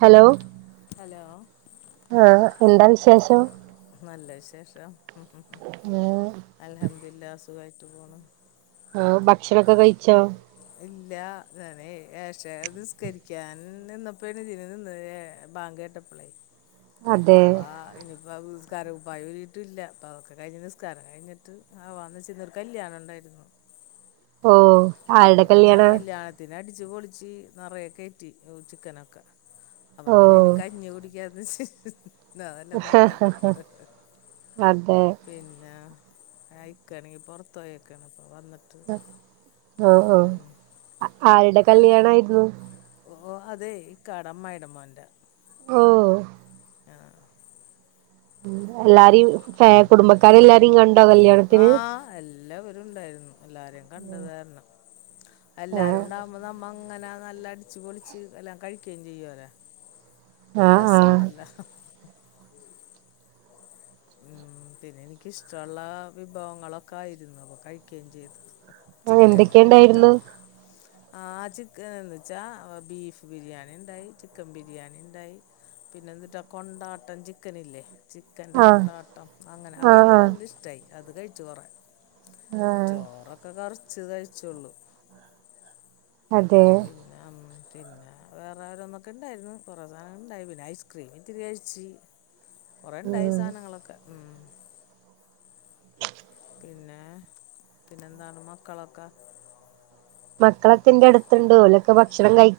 Hello hello ആ എന്താ വിശേഷം നല്ല വിശേഷം ഉം ഉം ആഹ് അൽഹംദുലില്ലാഹ് സു സുഖായിട്ട് പോണ് ആവു ഭക്ഷണം ഒക്കെ കഴിച്ചോ ഇല്ല ഞാനെ ഏഷാഹ് നിസ്കരിക്കാൻ നിന്നപ്പെയ്ന് ഇതിൻ നിന്നാതാ ഞാൻ ബാങ് കേട്ടപ്പളേ അതെ അപ്പാ ഇനിപ്പാ ആ വീ നിസ്കാരകുപ്പായം ഊരിയിട്ടില്ല അപ്പ അതൊക്കെ കഴിഞ്ഞ് നിസ്കാരം കഴിഞ്ഞിട്ട് ആവാന്ന് വെച്ച് ഇന്നൊരു കല്യാണം ഉണ്ടായിരുന്നു ഓ അപ്പ ആരുടെ പിന്നെ കല്യാണാ കല്യാണത്തിന് അടി ച്ച് പൊളിച്ച് നിറെ കേറ്റി ചിക്കനൊക്കെ അപ്പൊ ഓ പിന്നെ ഇനി കഞ്ഞി കുടിക്കാ ഇല്ല അതല്ലെ നല്ലത് അതെ പിന്നെ ആ ഇക്കയാണെങ്കിൽ പൊറത്ത് പോയേക്കാണ് ഇപ്പം വന്നി ഇതാ ഓ ഓ ആരുടെ കല്യാണം ആയിരുന്നു ഓ അതെ ഇക്കാടെ അമ്മായിടെ മോന്റെ ഓ ആ ഉം എല്ലാരും പിന്നെ ആ കല്യാണത്തിന് എല്ലാവരും ഉണ്ടായിരുന്നു എല്ലാരെയും കണ്ടത്‌ കാരണം എല്ലാരും ആഹ് ഉണ്ടാവുമ്പോ നമ്മ അങ്ങനെ നല്ല അടിച്ച് പൊളിച്ച് എല്ലാം കഴിക്കയും ചെയ്യുവേലേ ആഹ് രസവാണല്ലേ ഉം പിന്നെ എനിക്കിഷ്ടള്ള വിഭവങ്ങളൊക്കെ ആയിരുന്നു കയിക്കേം ചെയ്തു ആ എന്തൊക്കെ ഇണ്ടായിരുന്നു ആഹ് ചിക്കന്‌ന്നച്ചാൽ ബീഫ് ബിരിയാണി ഇണ്ടായി ചിക്കൻ ബിരിയാണി ഇണ്ടായി പിന്നെന്നിട്ടാ കൊണ്ടാട്ടം ചിക്കനില്ലേ ചിക്കൻ ആഹ് കൊണ്ടാട്ടം അങ്ങനെ അത് ആഹ് ഇൻക്ക് നല്ല ആഹ് ഇഷ്ട്ടായി. അത് കഴിച്ചു കൊറെ ആഹ് ചോറൊക്കെ കറു ച്ച്ത് അഴിച്ചൊള്ളൂ അതെ പിന്നെ വേറെ വാര ഒന്നൊക്കെ ഇണ്ടായിരുന്നു കൊറെ സാധന ഇണ്ടായി പിന്നെ ഐസ്ക്രീമിൻ ത്തിരി കഴിച്ച്. കൊറെ ഇണ്ടായി ഉം സാനങ്ങളൊക്കെ പിന്നെ പിന്നെന്താണ് മക്കളൊക്കെ മക്കളത്തിന്റടുത്ത്ണ്ട് ഓലൊക്കെ ഭക്ഷണം കഴി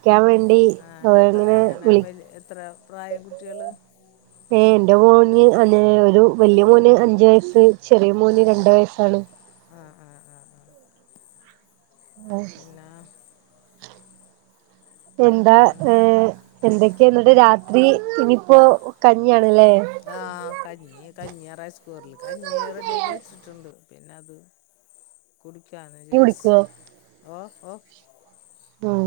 ആഹ് എത്ത് [unintelligible] എങ്ങനെ വല് [unintelligible] എത്ര പ്രായം കുട്ട്യേള് ഏ എന്റെ മോന് അ [unintelligible] ഒരു വല്ല്യ മോന് അഞ്ച് വയസ്സ്. ചെറിയ ആ മോന് രണ്ട് വയസ്സാണ്. ആ ആ പിന്ന എന്താ ഏ പിന്നെന്താണ് എന്തൊക്കെ ഇന്നട്ട് രാത് രി വിപ്പോ കഞ്ഞ്യാ ആഹ് കഞ്ഞി കഞ്ഞിയാ റൈസ് കുക്കറില് കഞ്ഞി റെഡിയാക്കി വെച്ചിട്ടുണ്ട് പിന്ന അത് കുടിക്കാണ് കഞ്ഞി ജേഴ്സി കുടിക്കുവോ ഓ ഓഹ് ഉം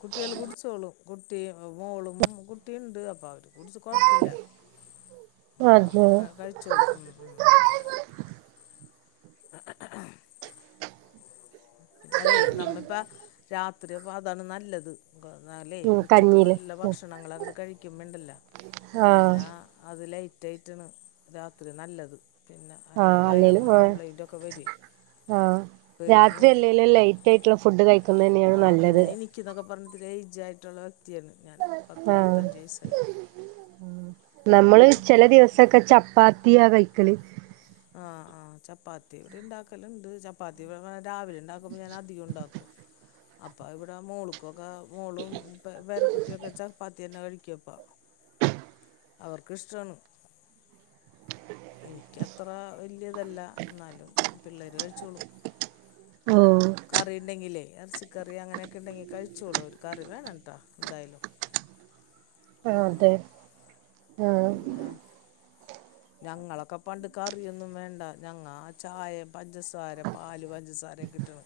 കുട്ടികള് കുടിച്ചോളും കുട്ടി മോളും കുട്ടിയുണ്ട് അപ്പം അവര് കുടിച്ച് കൊഴപ്പൊല്ല ആഹ് അതെ ക കഴിച്ചോളും ഉം ഉം ഉം പിന്നെ അതെ നമ്മ ഇപ്പാ രാ ത്രി അപ്പാ അതാണ് നല്ലത്. [unintelligible] ല്ലേ ഉം ഉച്ചക്ക് കഞ്ഞീല് നല്ല ഭക്ഷണങ്ങളങ്ങട് കഴിക്ക്മ്പ ഇണ്ടല്ലാ ആഹ് പിന്നെ അതില റ്റാണ് രാത്രി നല്ലത്. പിന്നെ ആഹ് അല്ലെങ്കിൽ അല്ലേലും വയറിന് ആഹ് കബ്ലയിന്റൊക്കെ വെരുവെ പേടിയാ ഇല്ല ലൈറ്റായിട്ട്ള്ള ഫുഡ് കഴി ആ പിന്നെ നീ നിക്കിന്നൊക്കെ പർഞ്ഞ് എയ്ജ് ആയിട്ടുള്ളോര് റ്റി ആയിരുന്നു ഞാൻ ആഹ് പത്തമ്പത്തഞ്ച് വയസ്സായി നമ്മൾ ചെല അപ്പോൾ ദിവസൊക്കെ ചപ്പാ ത്തി ആ വൈക്കൽ ആ ആ ചപ്പാത്തി ഇവിടെ ഇണ്ടാക്കൽ ഇണ്ട് ചപ്പാത്തി [unintelligible] രാവിലെ ഇണ്ടാക്കുമ്പോ ഞാൻ അധികം ഉണ്ടാക്കും അപ്പൊ ഇവടെ മോൾക്ക്‌ ഒക്കെ മോളും പേ പേരകുട്ടിയൊക്കെ ചപ്പാത്തിയെന്നെ കഴിക്കും ക്കും അപ്പാ അവർക്ക് ഇഷ്ടാണ് എനിക്കത്ര വല്ല്യ ഇതല്ല ഇന്നാലും പിള്ളേര് കഴിച്ചോളും ഓ എർച്ചിക്കറി അങ്ങനെയൊക്കെ ഇണ്ടെങ്കി കഴിച്ചോളും ഒരു കറി വേണംട്ടാ എന്തായാലും ആ ഉം, അതെ ഉം. ആ പിന്നെ ഞങ്ങളൊക്കെ പണ്ട് കറിയൊന്നും വേണ്ട ഞങ്ങ ചായേം പഞ്ചസാര പാല് പഞ്ചസാര ഒക്കെ ഇട്ട്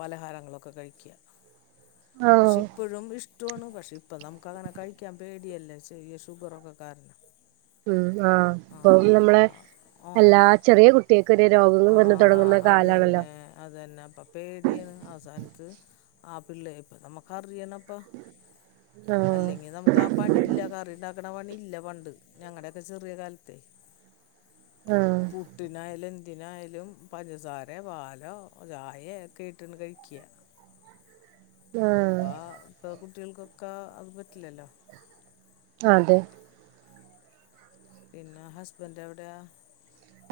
പലഹാരങ്ങളൊക്കെ കഴിക്കാ പക്ഷേ ആഹ് ഇപ്പഴും ഇഷ് ഇഷ്ടൊണ് പക്ഷെ ഇപ്പം നമുക്ക് അങ്ങനെ കഴിക്കാൻ പേടിയല്ലേ ചെറിയ ഷുഗറൊക്കെ കാരണം ഉം ആ ആ അപ്പ ഓ ചെറിയ കുട്ടികൾക്ക് വരെ രോഗങ്ങൾ ആ വന്ന് ആ തുടങ്ങുന്ന അത് കാലാണല്ലോ യെന്നെ അത് യെന്നെ അപ്പ പേടിയാണ് ആ സാന ത്ത് ആ പിള്ളെ ഇപ്പ നമ്മക്കറിയണപ്പ ആഹ് അല്ലെങ്കി നമ്മുക്ക് ആ പണി ഇല്ല കറിയിണ്ടാ ക്ക്‌ണ പണി ഇല്ല പണ്ട് ഞങ്ങടെക്കെ ചെറിയ കാല ത്ത് ആഹ് പുട്ടിനായാല് എ ന്തിനായാലും പഞ്ചസാരെ പാലോ ചായെ ഒക്കെ ഇട്ട്ണ്ട് കഴിക്ക്യ ആഹ് ഇപ്പാ ഇപ്പൊ കു കുട്ടികൾക്കൊക്കെ അത് പറ്റില്ലല്ലോ അതെ പിന്നെ ഹസ്ബൻഡ് എവിടെയാ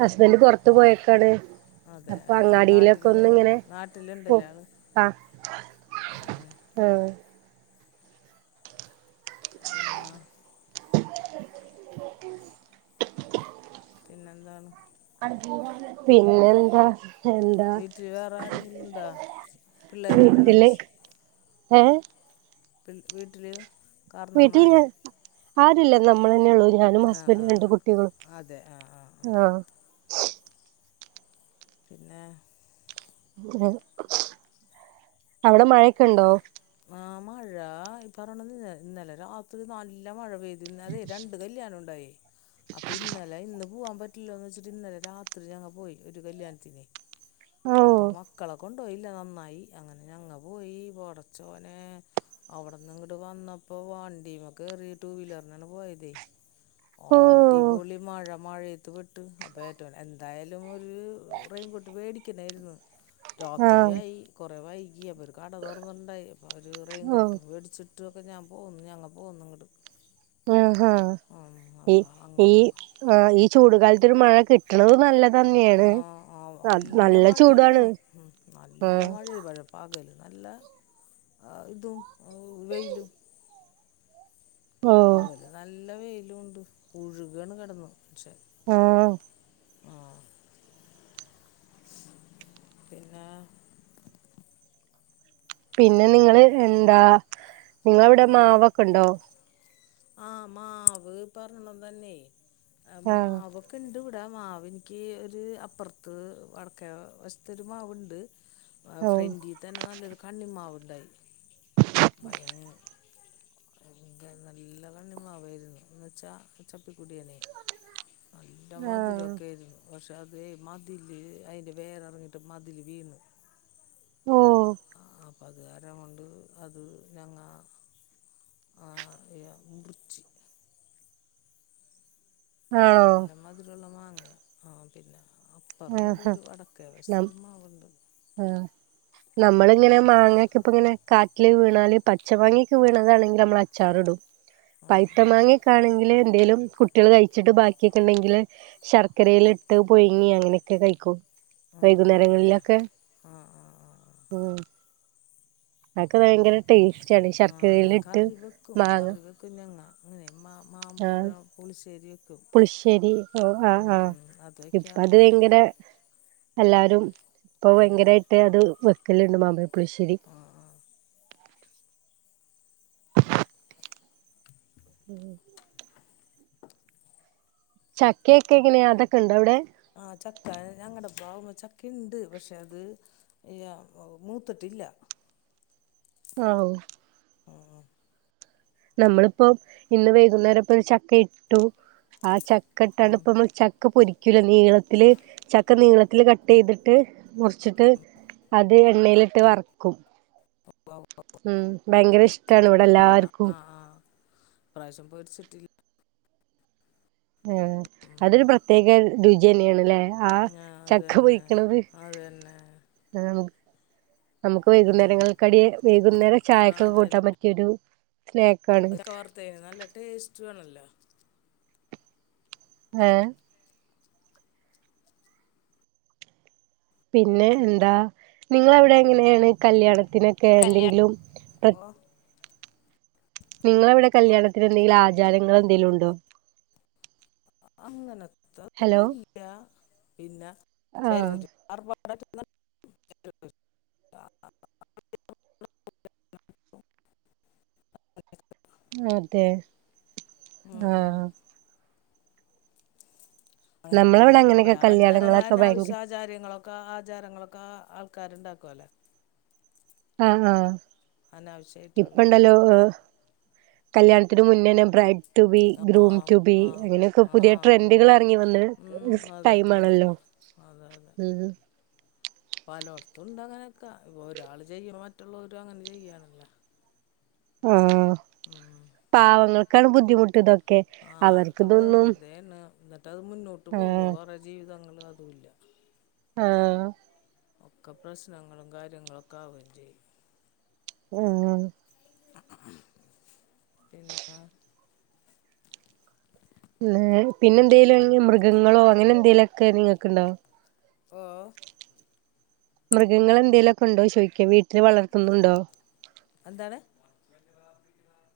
ഹസ്ബൻഡ് പൊർത്ത് പോയക്കാണ് അതെ ആ ആൾ നാട്ടിൽ ഇണ്ട്ലെ നാട്ടിൽ പോ ഇണ്ട്ലെ ആൾ ആഹ് ഉം ആഹ് പിന്നാ പിന്നെന്താണ് പിന്നെ എന്താ വീട്ടിൽ വേറെ ആരെങ്കിലും ഇണ്ടോ പിള്ളേര് യെന്നെയാണോ ഒ ഏ പി വീട്ടില് കാർന്നോമ്മാരെ ആരുമില്ല നമ്മള് തന്നെയേ ഉള്ളൂ ഞാനും ഹസ്ബൻഡും രണ്ട് ആ കുട്ടികളും അതെ ആ ആ ആ ആഹ് പിന്നെ അവിടെ മഴയൊക്കെ ഉണ്ടോ ആ മഴ ഈ പറഞ്ഞോണ്ട് ഇന് ഇന്നലെ രാത്രി നല്ല മഴ പെയ് ഇന്നതെ രണ്ട് കല്യാണം ഉണ്ടായെ അപ്പൊ ഇന്നലെ ഇന്നും പൂവാൻ പറ്റില്ലല്ലോന്ന് വെച്ചിട്ട് ഇന്നലെ രാത്രി ഞങ്ങ പോയി ഒരു കല്യാണത്തിനെ അപ്പൊ ഓഹ് മക്കളെ കൊണ്ട് ഓ ഇല്ല നന്നായി അങ്ങനെ ഞങ്ങ പോയി പൊട ച്ചോനെ അവിടെന്ന് ഇങ്ങട് വന്നപ്പോ വണ്ടീമ്മെ കേറി ടു വീലറിനാണെ പോയതെ ഓഹ് അടിപൊളി മഴ മഴയെ [unintelligible] പെട്ട് അപ്പോ [unintelligible] എന്തായാലും [unintelligible] റെയിൻകോട്ട് വേടിക്കണായിരുന്നു ആഹ് രാത്രിയായി കൊറെ വൈകി യപ്പോ ഒരു കട തൊറന്ന്ട്ട്ണ്ടായി അപ്പൊ അവര് ഓഹ് റെയിൻകോട്ട് മേടിച്ചിട്ട് ചുറ്റുവൊക്കെ ഞാൻ പോകുന്നു ഞങ്ങ പോന്നു ഇങ്ങട്. ആഹ് ആഹ് ഈ ഈ അങ്ങനെ ആഹ് ഈ ചൂടുകാലത്ത് ഒര് മഴ കിട്ടണത് നല്ലത് തന്നെയാണ് ആഹ് ആഹ് നല്ല മഴയാരുന്നു ഉം നല്ല ആഹ് മഴ ഇവടെ പകലും നല്ല അ ഇതും വെയിലും. ഓ പകല് നല്ല വെ ണ്ട് പുഴുകാണ് കിടന്നു പക്ഷേ ആഹ് പിന്നെ പിന്നെ നിങ്ങള് ന്താ നിങ്ങളവിടെ ഓ മാവൊക്കെ ഇണ്ടോ? ആ മാവ് പറിണതന്നെ അ ആഹ് മാവൊക്കെണ്ട് വീ എടെ മാവിൻക്ക് ഒരു അപ്പറത്ത് വടക്കേ വശത്തൊരു മാവുണ്ട് ഓ ഫ്രൻണ്ടി തന്നെ നല്ലൊരു കണ്ണിമാവ്. ണ്ടായി [unintelligible] [unintelligible] ല്ല കണ്ണി മാവാരുന്നു എന്നെച്ചാ ചപ്പി കൂടിയേനെ നല്ല ആഹ് മതിരോക്കെ ആരുന്നു പക്ഷെ അതെ മതില് അയിന്റെ വേരെറങ്ങീട്ട് മതില് വീണ് ഓ അപ്പ അതുകാരം കൊണ്ട് അത് ഞങ്ങ ആ മുറിച്ച് അ ങ്ങ ആ പിന്ന ആ ഹാ ആ നമ്മള് മാവുണ്ട് ആഹ് നമ്മളിങ്ങനെ അപ്പം മാങ്ങേക്ക അത് ഇപ്പ ഇങ്ങനെ കാറ്റിൽ വീ ന്നാല് പച്ച മങ്ങേക്ക വീണതാണെങ്കി അമ്മള് അച്ചാറ് ഇടും ആ പഴ്ത്ത ആ മങ്ങേക്ക ആണെങ്കില് എന്തേലും കുട്ടികള് കഴിച്ചിട്ട് ബാക്കി ഒക്കെ ഇണ്ടെങ്കില് ശർക്കരേൽ ഇട്ട് പുഴുങ്ങി അങ്ങനെ ക്കെ കഴിക്കൂ ആ ആ ആ വൈകുന്നേരങ്ങളിലൊക്കെ ആ ആ ആ ആ ഭയങ്കര ടേസ്റ്റ് ആണ് ആഹ് ശർക്കരേൽ ഞാൻ ഇട്ട് കറി വെക്കും മാങ്ങ കറി വെക്കും ഞങ്ങ മാ ആഹ മാമ്പഴം പുളിശ്ശേരി വെക്കും പുളിശ്ശേരി ഓ ആ ഉം ആ ഉം അത് ഇപ്പ അത് വെക്കാറുണ്ട് ഞാൻ യങ്കര എല്ലാരും ഇപ്പൊ ഭയങ്കരായിട്ട് അത് വെക്കലുണ്ട് മാമ്പഴപ്പുളിശ്ശേരി ഉം ചക്കയൊക്കെ എങ്ങനെയ അതൊക്കെ ഉണ്ടോ അവിടെ ആ ചക്ക ഞങ്ങടെ പ്ലാവുമ്മേ ചക്ക ഇ ണ്ട് പക്ഷെ അത് അ മൂത്തിട്ടില്ല ആ ഉം ഉം നമ്മളിപ്പോ ഇന്ന് വൈകുന്നേര ഇപ്പൊ ഒരു ചക്ക ഇട്ടു ആ ച ക്കെട്ടാണ് ഇപ്പ മ്മള് ചക്ക പൊരി ക്കില് നീളത്തില് ചക്ക നീളത്തില് കട്ട് ചെയ്തിട്ട് മുറിച്ചിട്ട് അത് എണ്ണേലിട്ട് വറക്കും വൗ ഉം ഭയങ്കര ഇഷ്ടാണ് ഇവിടെ എല്ലാർക്കും പ്രാവിശ്യം പോയി ഒരു സിറ്റി ആ അതൊരു പ്രത്യേക രുചി തന്നെയാണല്ലേ ആ ആഹ് അത് ചക്ക തന്നെ പൊയിക്കണത് അത് തന്നെ ആ നമുക്ക് ഉം വൈകുന്നേരങ്ങൾ ക്കടി വൈകുന്നേര ആഹ് ചായക്കെ അത് തന്നെ കൂട്ടാൻ പറ്റിയൊരു സ്നാക്ക് ആണ് റ്റുവണല്ല ഏ പിന്നെ എന്താ നിങ്ങളവിടെ എങ്ങനെയാണ് കല്യാണം തിനൊക്കെ എന്തെങ്കിലും പ്ര ഓഹ് നിങ്ങളവിടെ കല്യാണത്തിന് എന്തെങ്കിലും ആചാരങ്ങള് എന്തേലും ഒണ്ടോ അങ്ങന ഒന്നും ഇല്ല പിന്ന ആഹ് ചെലോര് ആർഭ അതെ ഉം ആ ഉം അങ്ങനെ നമ്മളവിടെ പിന്നെ കൊറെ അങ്ങനെയൊക്കെ ആചാരങ്ങൾ കല്യാണങ്ങളൊക്കെ ഭയങ്കര അനാവശ്യാചാരങ്ങളൊക്ക ആചാരങ്ങളൊക് ക്കാ ആൾക്കാരുണ്ടാക്കുവല്ലോ? ആ ആ അനാവശ്യമായിട്ടുള്ളേ ഇപ്പണ്ടല്ലോ ഏഹ് കല്യാണത്തിന് മുന്നേനെ ബ്രൈ റ്റു ബി ഗ്രൂം ആഹ് റ്റു ബി ആഹ് അങ്ങനെയൊക്കെ പുതിയ ആഹ് ഉവ്വ ട്രെൻഡുകൾ ഇറങ്ങി വന്ന് ഉം ടൈം അതന്നെ ആണല്ലോ അതന്നെ ഉം. പലോട്ത്തുണ്ട് അങ്ങനൊക്ക. ഇപ്പൊ ഒരാൾ ചെയ്യാ മറ്റുള്ളവരും അങ്ങനെ ചെയ്യണല്ലോ. ഉവ്വ പാവങ്ങക്കാണ് ബുദ്ധിമുട്ടിതൊ ക്കെ. ആഹ് അവർക്ക് അതൊക്കെ ഇതൊന്നും വെറുതെയാണ് എന്നിട്ട് അത് മുന്നോട്ട് പോകുവോ വേറെ ജീവിതങ്ങൾ അതുല്ല. ആഹ്. ഒക്കെ പ്രശ്നങ്ങളും കാര്യങ്ങളൊക്കെ ആവുവേം ചെയ്യും. അതെന്യാണ്. പിന്നെ പിന്നെ പിന്നെ എന്തേലും മൃഗങ്ങളോ അങ്ങനെ എന്തേലും ഒക്കെ നിങ്ങക്ക്ണ്ടോ? ഓ മൃഗങ്ങൾ എന്തേലൊക്കെ ഉണ്ടോ ചോയിക്ക വീട്ടില് വളർത്തുന്നുണ്ടോ? എന്താണ്?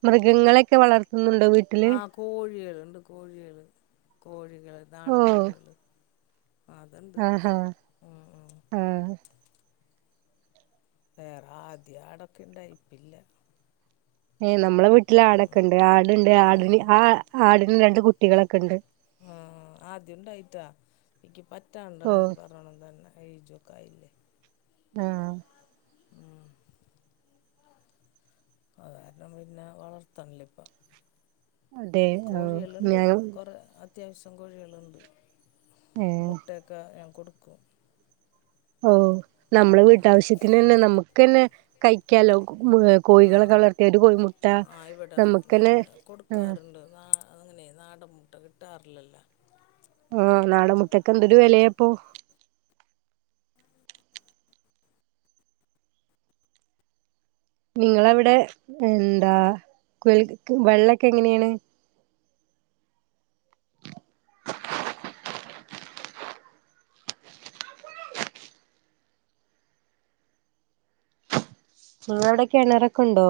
മൃഗങ്ങളെക്കെ വളർത്ത് ആഹ് കോഴികൾ ഉണ്ട് കോഴിയേള് കോഴി കൾ നാടൻ കോഴികള് അതുണ്ട് ആഹ് ഹാ ഉം ഉം ആഹ്. വേറെ ആദ്യ അടൊക്കെ ഇണ്ടായി ഇപ്പില്ല. ഏ നമ്മളെ വീട്ടില് ആടൊക്കെ ഉണ്ട് ആടുണ്ട് ആടിന് ആ ആടി ന് രണ്ട് കുട്ടികളൊക്കെ ഉണ്ട്. ആ ആദ്യം ഉണ്ടായിട്ടാ എനിക്കി ഓ പറ്റാണ്ടെണ്‌ പറയണം തന്നെ എയ്ജൊ ക്കായില്ലെ. ആഹ് അത് കാരണം പിന്നാ വളർത്തണില്ല ഇപ്പ. അതെ ഓ ഞാനും ത്യാവശ്യം കോഴികളുണ്ട്. ഏ മുട്ടയൊക്കെ ഞാൻ കൊടു [unintelligible] ഓ നമ്മള് വീട്ടാവശ്യത്തിനന്നെ നമുക്കന്നെ കഴിക്കാലോ? ആ കോകോഴികളൊക്കെ വളർത്തിയ ഒരു കോഴിമുട്ട ആ ഇവിടെ ഞാൻ നമുക്കന്നെ ആ കൊടുക്കാറുണ്ട് നാ അങ്ങനെ നാടൻ മുട്ട കിട്ടാറില്ലല്ലോ? ആഹ് നാടൻമുട്ടക്ക എന്തൊരു വെലയാപ്പോ നിങ്ങളവിടെ എന്താ കുയൽ വെള്ളക്കെ എങ്ങനെയാണ് നിങ്ങളവിടെ കിണറൊക്കെ ഇണ്ടോ